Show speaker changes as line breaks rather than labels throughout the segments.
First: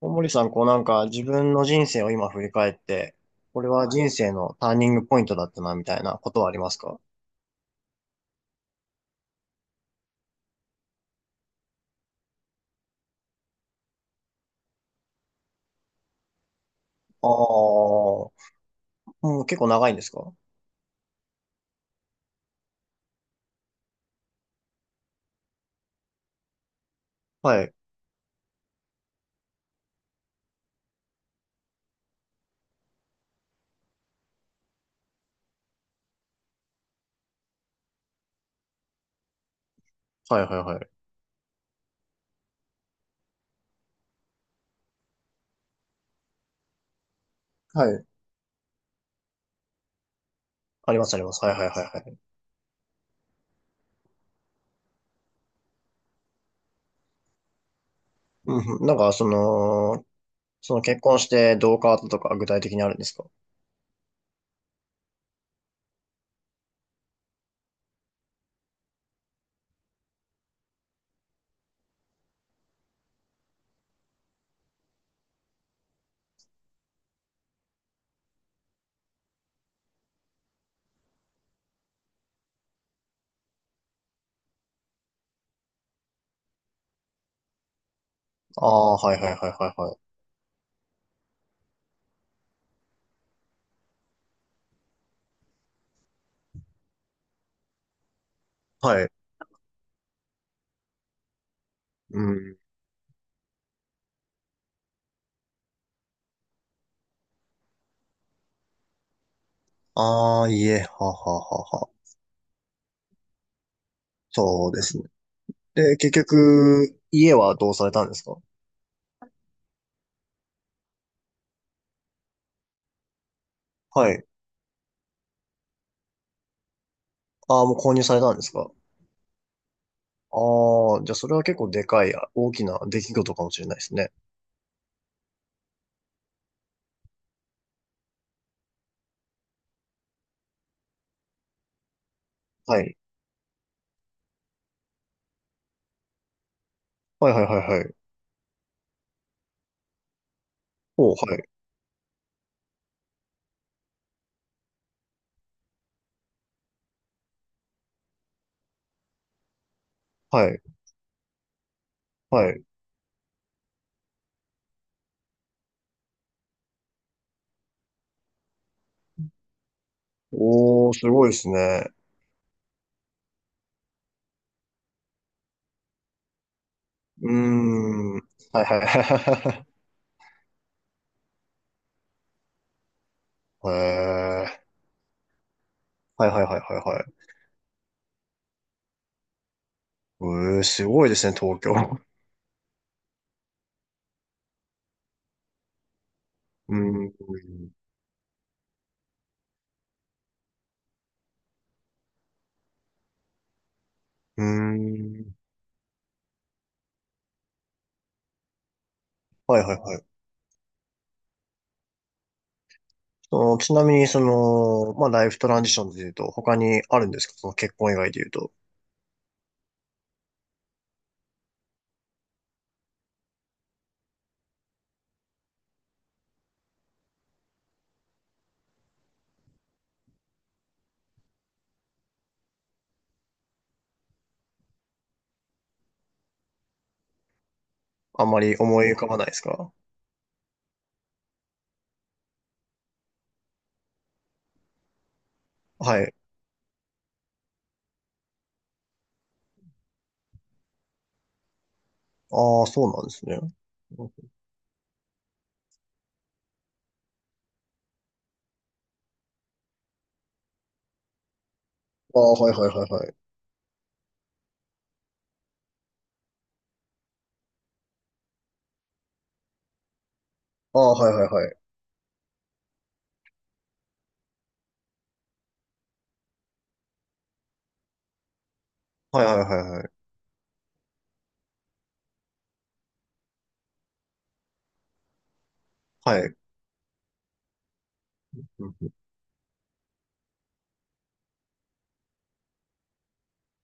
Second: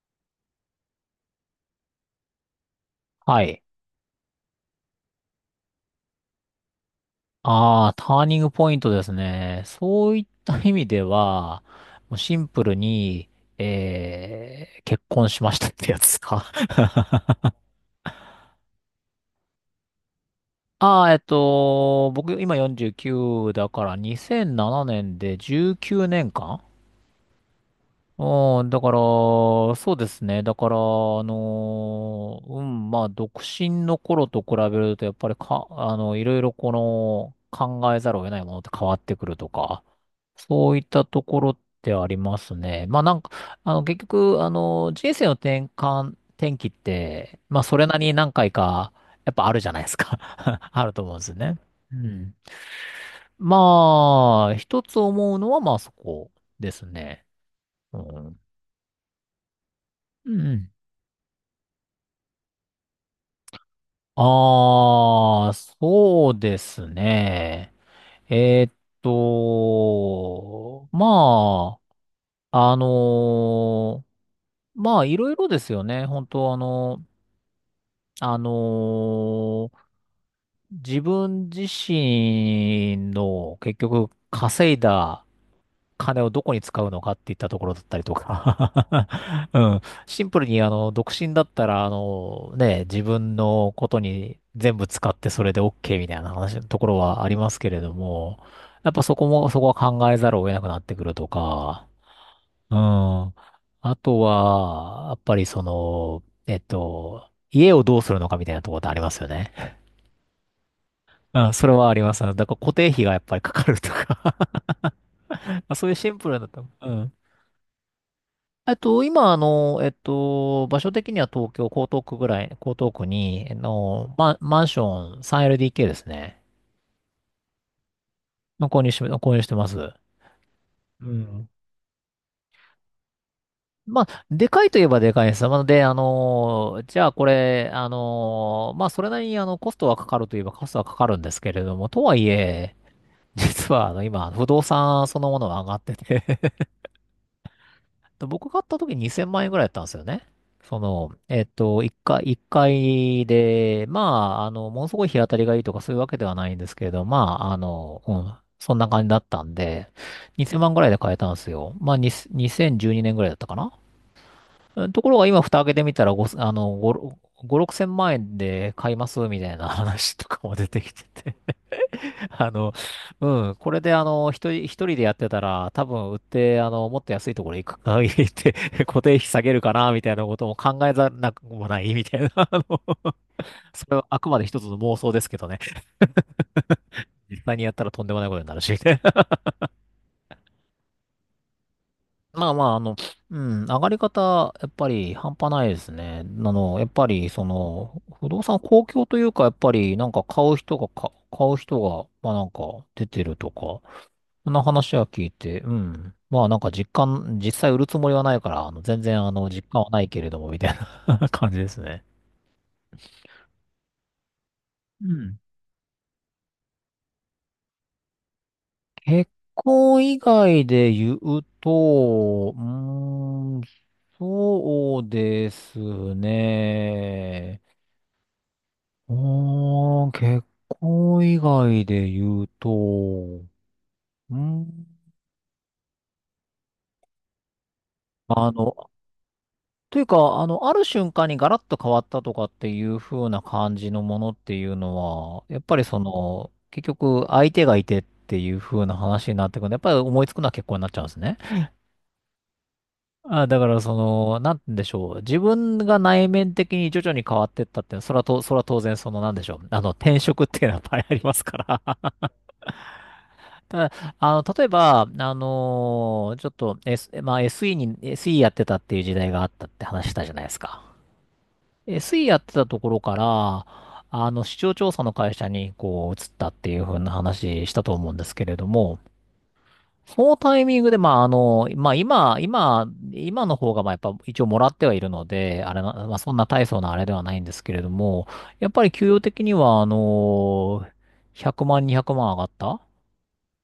大森さん、こうなんか自分の人生を今振り返って、
は
こ
い。
れは人生のターニングポイントだったな、みたいなことはありますか？
ああ、ターニングポイントですね。そういった意味では、もうシンプルに、結婚しましたってやつですか。
ああー、もう結構長いんですか？
ああ、僕今49だから2007年で19年間
はい。
うねんかんうん、だから、そうですね。だから、まあ、独身の頃と比べると、やっぱりか、あの、いろいろ考えざるを得ないものって変わってくるとか、
はいはい
そ
は
ういった
い。
ところってありますね。まあなんか、結局、人生の転換、転機って、まあそ
は
れな
い。
りに何回か、やっぱあるじゃないですか。あ
あ
る
り
と
ま
思
す
うん
あり
です
ま
よ
す。はい
ね。
はいはい
う
はい。
ん。まあ、一つ思うのはまあそこですね。うん。
うんうん、なんかその、
うん。
結婚してどう変わったとか具体的にあるんですか？
ああ、そうですね。えーっと、まあ、あのーまあいろいろですよね。本当あのー自分自身の結局稼いだ金をどこに使うのかっていったところだったりと
ああー、
か
はいはいはい
うん。
はい
シンプルに独身だったら、あの、ね、自分のことに全部使ってそれで OK みたいな話のところはありますけれども、やっ
はい。
ぱ
はい。
そこも、そこは考えざるを得なくなってくるとか、
うん。
うん。あとは、やっぱりその、家をどうするのかみたいなところってありますよね。
ああ、家、はは
あ、そ
は
れは
は。
あります。だから固定費がやっぱりかかるとか
そうですね。
あ、そういう
で、
シ
結
ンプルなとこ。う
局、
ん。
家はどうされたんですか？
今、場所的には東京、江東区ぐらい、江東区に、
はい。
マンション 3LDK ですね。
ああ、もう購入されたんです
の
か？
購入し、購入してます。
ああ、
う
じゃあそれは
ん。
結構でかい、あ大きな出来事かもしれないです
ま
ね。
あ、でかいといえばでかいです。なので、じゃあこれ、まあ、それなりに、コストはかかるといえばコストはかかるんですけれども、とはいえ、
はい。
実は、今、不動産そのものが上がってて、
はいはいはいはい。
で、僕買った時2000万円ぐらいだったんですよね。その、
おう、はい。
えっと、1回、一回で、まあ、ものすごい日当たりがいいとかそういうわけではないんですけれど、まあ、うん、そんな感じだったんで、
は
2000
い。
万ぐらいで買えたんですよ。まあ、
はい。
2012年ぐらいだったかな。うん、ところが今、蓋開けてみたら、ご、あの、5、6千万円で買いますみたいな話とかも出て
お
き
ー、
て
すごい
て
ですね。
あの、うん、これで一人でやってたら、多分売って、もっと
う
安
ー
いところ行くか、
ん。
行って、
はいはい
固定費下げ
は
る
い
かな、みたいなことも考えざるなくもない、みたいな。
はい。
それはあくまで
へ
一つ
え。
の妄想ですけどね。
はいはいはいはいはい。
実際にやったらとんでもないことになるし、ね。
えー、すごいですね、東京。
まあまあ、上がり方、やっぱり半端ないですね。
う
やっぱ
ーん。
り、その、不動産公共というか、やっぱり、なんか買う人が、まあなんか出てるとか、
うー
そんな話は聞い
ん。
て、うん。まあなんか実際売るつもりはないから、全然
はい
実
はい
感は
は
な
い。
いけれども、みたいな 感じですね。
その、ちなみに、その、
う
まあ、ライ
ん。
フトランジションで言うと、他にあるんですか？その結婚以外で言うと。
結婚以外で言うと、うーん、そうですね。おー、結婚以外で言うと、うん、
あんま
あ
り思
の、
い浮かばないですか？
というか、ある瞬間にガラッと変わったとかっていう風な感じのものっていうのは、やっぱりそ
はい。
の、結局相手がいてっていう風な話になってくるんで、やっぱり思いつくのは結婚になっちゃうんですね。
ああ、そうなんですね。
あ、だからその、なんて言うんでしょう。自分が内面的に徐々に変わってったって、それは当然その、なんでしょう。転職っていうのはやっぱりありますから。
ああ、はいはいはいはい。
ただ、例えば、あのーちょっと、S、まあ、SE に、SE やってたっていう時代があったって話したじゃないです
あ
か。
あ、はいはいはい。
SE やってたところから、市場調査の会社に、こう、移ったっていう風な話したと思うんですけれども、
はいはいはいはい。
そのタイミングで、今の方が、まあ、やっぱ一応もらってはいるので、あれな、ま
は
あ、そん
い。
な大層なあれではないんですけれども、やっぱり給与的には、100万、200万上がった。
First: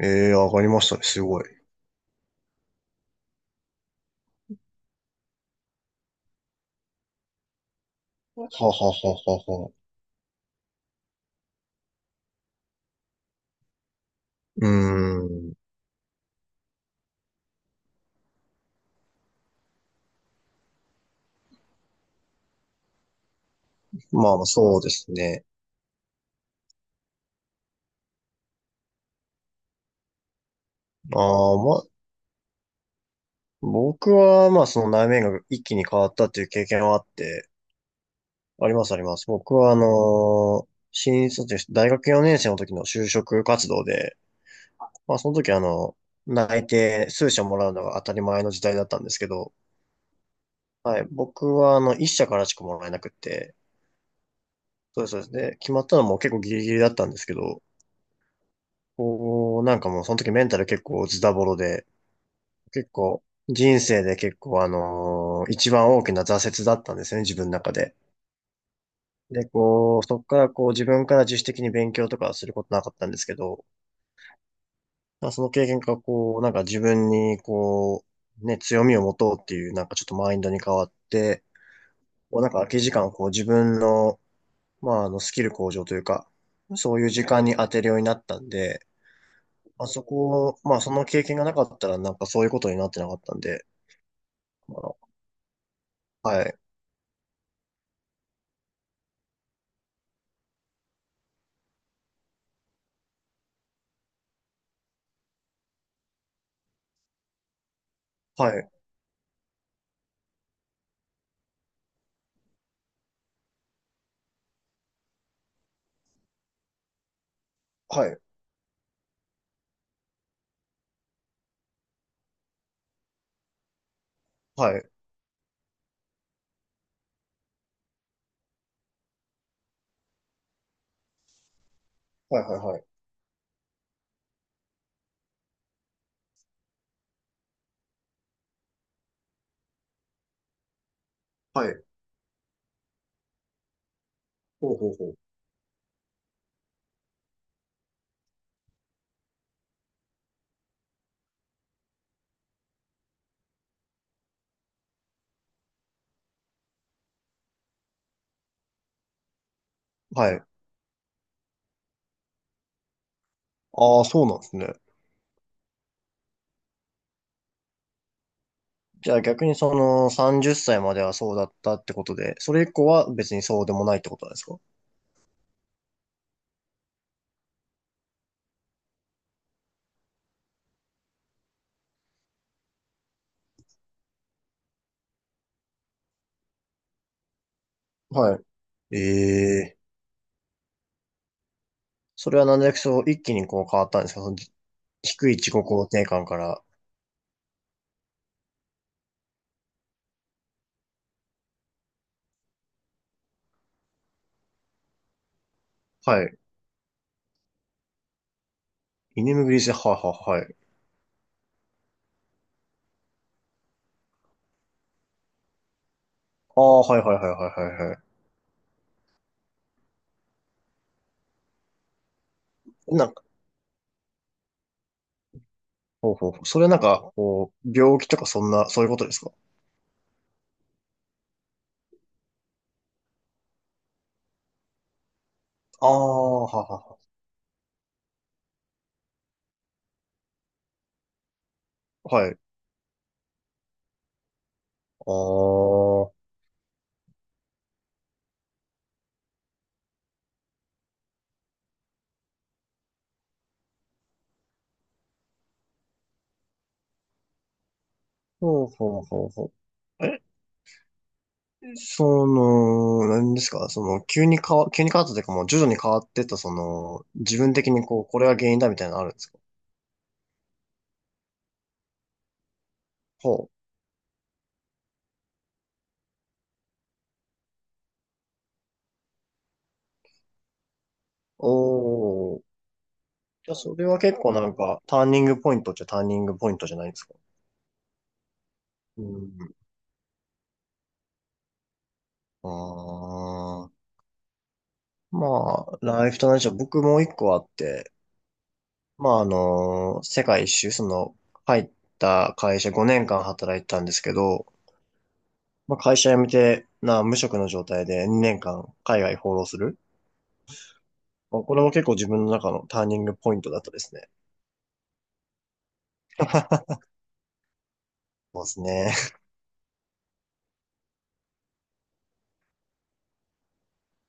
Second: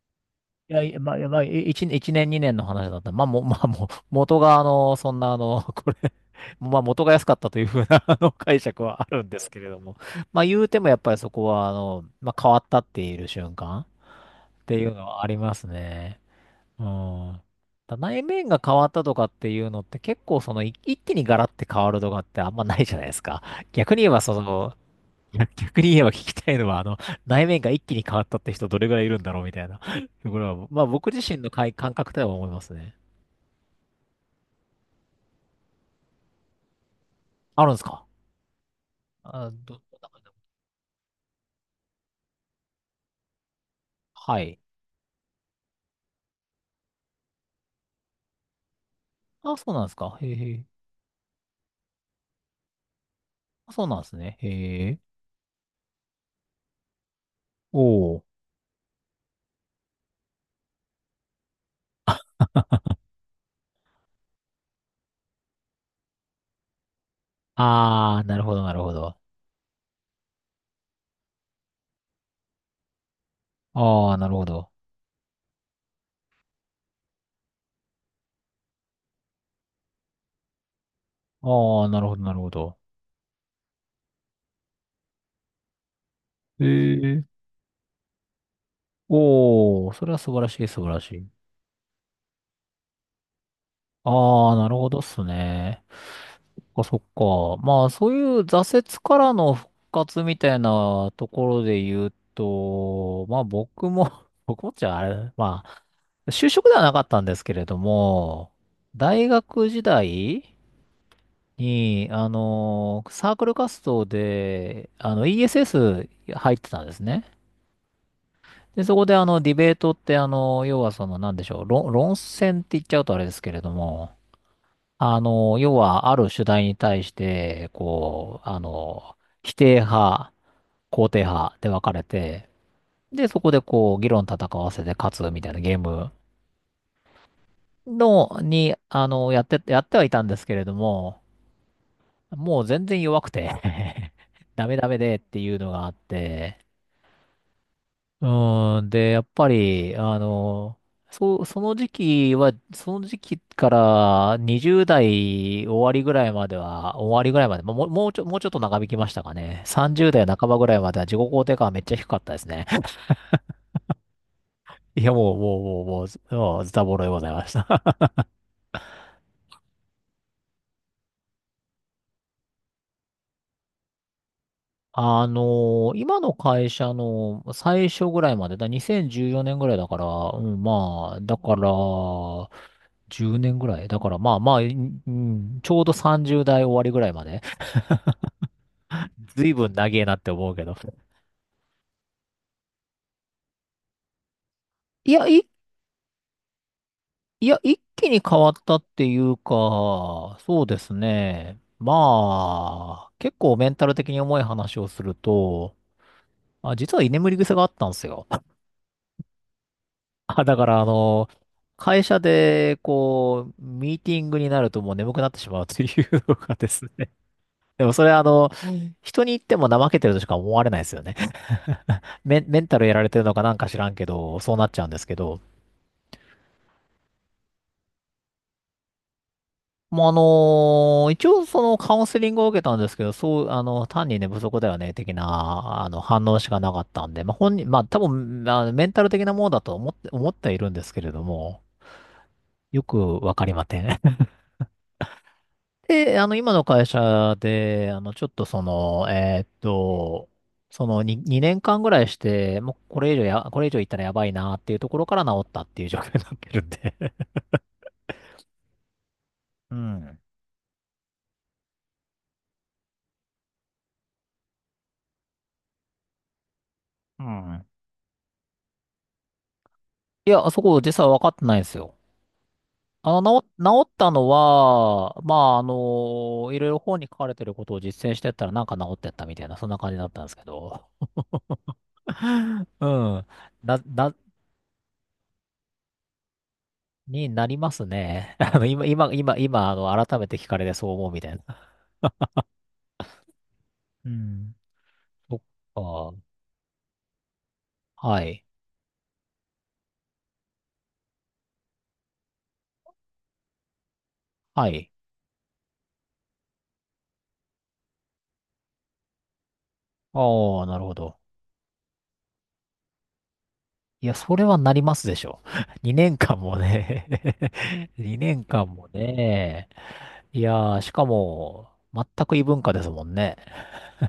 ええー、上がり
いや、
ました
い
ね。
まあ、い
す
やま
ご
あ、
い。
い一一年、二年の話だった。まあ、も、まあ、もう、元が、そんな、これ、まあ、元が安かったというふうな、
は
解
は
釈
は
はあるんで
は
すけれ
は
ども。まあ、言うても、やっぱりそこは、まあ、変わったっている瞬間っ
うー
ていうのはあり
ん。
ますね。うん。内面が変わったとかっていうのって、結構、その、一気にガラッて変わるとかってあんまないじゃないですか。逆に言えば、
まあ
そ
まあ、
の、
そうです
い
ね。
や、逆に言えば聞きたいのは、内面が一気に変わったって人どれぐらいいるんだろうみたいな。これは、まあ僕
あ
自身の
あ、まあ、
感覚では思いますね。
僕は、まあ、その内面が一気に変わったっていう経験はあって、
あるんですか？
ありますあります。
あ、
僕は、
ど、
新卒、大学4年生の時の就職活動で、
はい。
まあ、その時、内定数社もらうのが当たり前の時代だったんですけど、
あ、そうなんですか？へえへえ。
はい、僕は、1社からしかもらえなくって、
あ、そうなんですね。へえ。
そうですそうです、で、決まったのも結構ギリギリだったんですけど、
おお。
こう、なんかもうその時メンタル結構ズタボロで、結構人生で結構一番大きな挫折だったんですよね、自分の中で。
ああ、なるほど、なるほど。
で、こう、そこからこう自分から自主的に勉強とかはすることなかったんですけど、
ああ、なるほど。
まあその経験がこう、なんか自分にこう、ね、強みを持とうっていうなんかちょっとマインドに変わって、
ああ、なるほど、なる
こうな
ほ
んか空
ど。
き時間をこう自分の、まあスキル向上というか、
へ
そういう
え。
時間に当てるようになったんで、
お
あ
お、
そ
それは素晴ら
こ、
しい、
まあ
素
そ
晴ら
の
し
経
い。
験がなかったらなんかそういうことになってなかったんで、
ああ、な
あ
るほ
の、
どっすね。
はい、
そっか、そっか。まあ、そういう挫折からの復活みたいなところで言うと、まあ僕も 僕もっちゃあれ、まあ、就職ではなかったんですけれど
は
も、
い、
大学時代に、サークル活動で、ESS 入ってたんですね。
はい、
で、そこでディベートって、要はその、なんでしょう、論戦って言っちゃうとあれですけれども、
はい、
要は、ある主題に対して、こう、否定派、肯定派で分かれ
はい、
て、
はい、はい、
で、そこでこう、議論戦わせて勝つみたいなゲームの、に、あの、やって、やってはいたんですけれども、
はい、
もう全然弱くて ダ
ほ
メ
う
ダ
ほう
メ
ほう。
でっていうのがあって、うん、で、やっぱり、その時期は、その時期から20代終わりぐらいまでは、終わりぐらいまで、まあもう、もうちょっと長引きましたかね。30代
はい。
半ばぐらいまでは自己肯定感はめっちゃ低かったですね。
ああ、そうなんですね。
いや、もう、ずもうズタボロでございました。
じゃあ逆にその30歳まではそうだったってことで、それ以降は別にそうでもないってことなんですか？
今の会社の最初ぐらいまで、2014年ぐらいだから、うん、まあ、だから、10年ぐらいだから、まあまあ、ちょうど30代終わりぐらいまで。
は
ずいぶん
い。ええ、
長えなって思うけど。
それはなんでそう一気にこう変わったんですか？その
いや、
低い
い、
自己肯定感から。
いや、一気に変わったっていうか、そうですね。まあ、結構メンタル的に重い話をすると、
はい。
あ、実は居眠り癖があったんですよ。
居眠りリス、はいはい
あ、
はい。
だから、会社で、こう、ミーティングになるともう眠くなってしまうというのが
あ
で
あ、
す
はい
ね。
はいはいは い
で
はい
も
は
それは人に言っても怠けてるとしか思われないですよね。メンタルや
い。
られてるのかなんか知らんけど、そうなっちゃうんですけど。
ほうほうほう。それはなんか、こう、病気とかそんな、そういうことですか？
もうあのー一応そのカウンセリングを受けたんですけど、そう、単に寝不足だよね、的な、
ああ、
反応しか
は
なかっ
は
たんで、まあ、本人、まあ、多分、まあのメンタル的なものだと思って、思ってはいるんですけれども、
ははい。ああ、
よくわかりません。
ほ
で、今の会社で、ちょっとその、2年間ぐらいして、もうこれ以上や、これ以上いったらやばいなっていうところから治ったっていう状況になってるんで
うほうほうほ
う
う。
ん。
え、その、何ですかその、急に変わったというか、もう徐々に変わってった、その、
う
自分
ん。
的にこう、これが原因だみたいなのあるんですか？
いや、そこ実は分かってないんですよ。
ほう。
治ったのは、まあ、いろいろ本に書かれてることを実践してったらなんか治ってったみたいな、そんな感じだったんですけど。
おー。
うん。
じゃあ、そ
な、
れは
な、
結構なんか、ターニングポイントっちゃターニングポイントじゃないですか？
になりますね。
うん。
今、改めて聞かれてそう思うみたいな。
ああ。
うん。そっ
まあ、ライ
か。
フと同じでゃ僕もう一個あって、
はい。
まあ、世界一周、その、入った会社5年間働いてたんですけど、
はい。
まあ、会社辞めて、無職の状態で2年間海外放浪する。
ああ、なるほど。
まあ、これも結構自分の中のターニングポイントだったです
い
ね。
や、それはなりますでしょ。2年間も ね。 2
そうです
年間も
ね。
ね。いやー、しかも、全く異文化ですもんね。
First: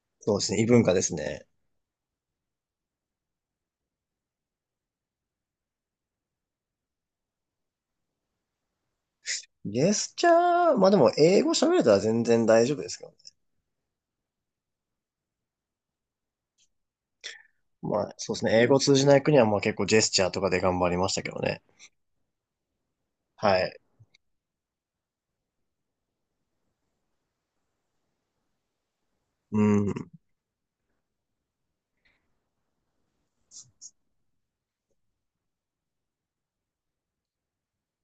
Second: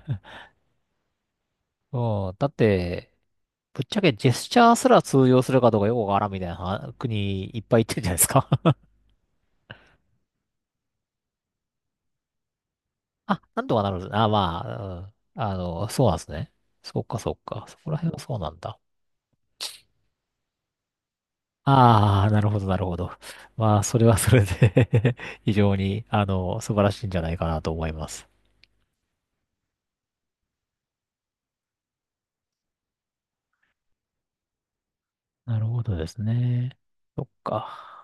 そうですね。異文化ですね。
うん。だって、ぶっちゃけジェスチャーすら通用するかどうかよくわからんみたいなは国いっぱい行ってるじゃないですか。
ジェスチャー、まあでも英語喋れたら全然大丈夫ですけどね。
あ、なんとかなる。あ、まあ、うん。そうなんですね。そっかそっか。そこら
ま
辺
あ
は
そ
そ
う
う
です
なん
ね。英
だ。
語通じない国はまあ結構ジェスチャーとかで頑張りましたけどね。
ああ、なるほど、なるほど。
は
ま
い。
あ、それはそれで 非常に、素晴らしいんじゃないかなと思います。
うん。
なるほどですね。そっか。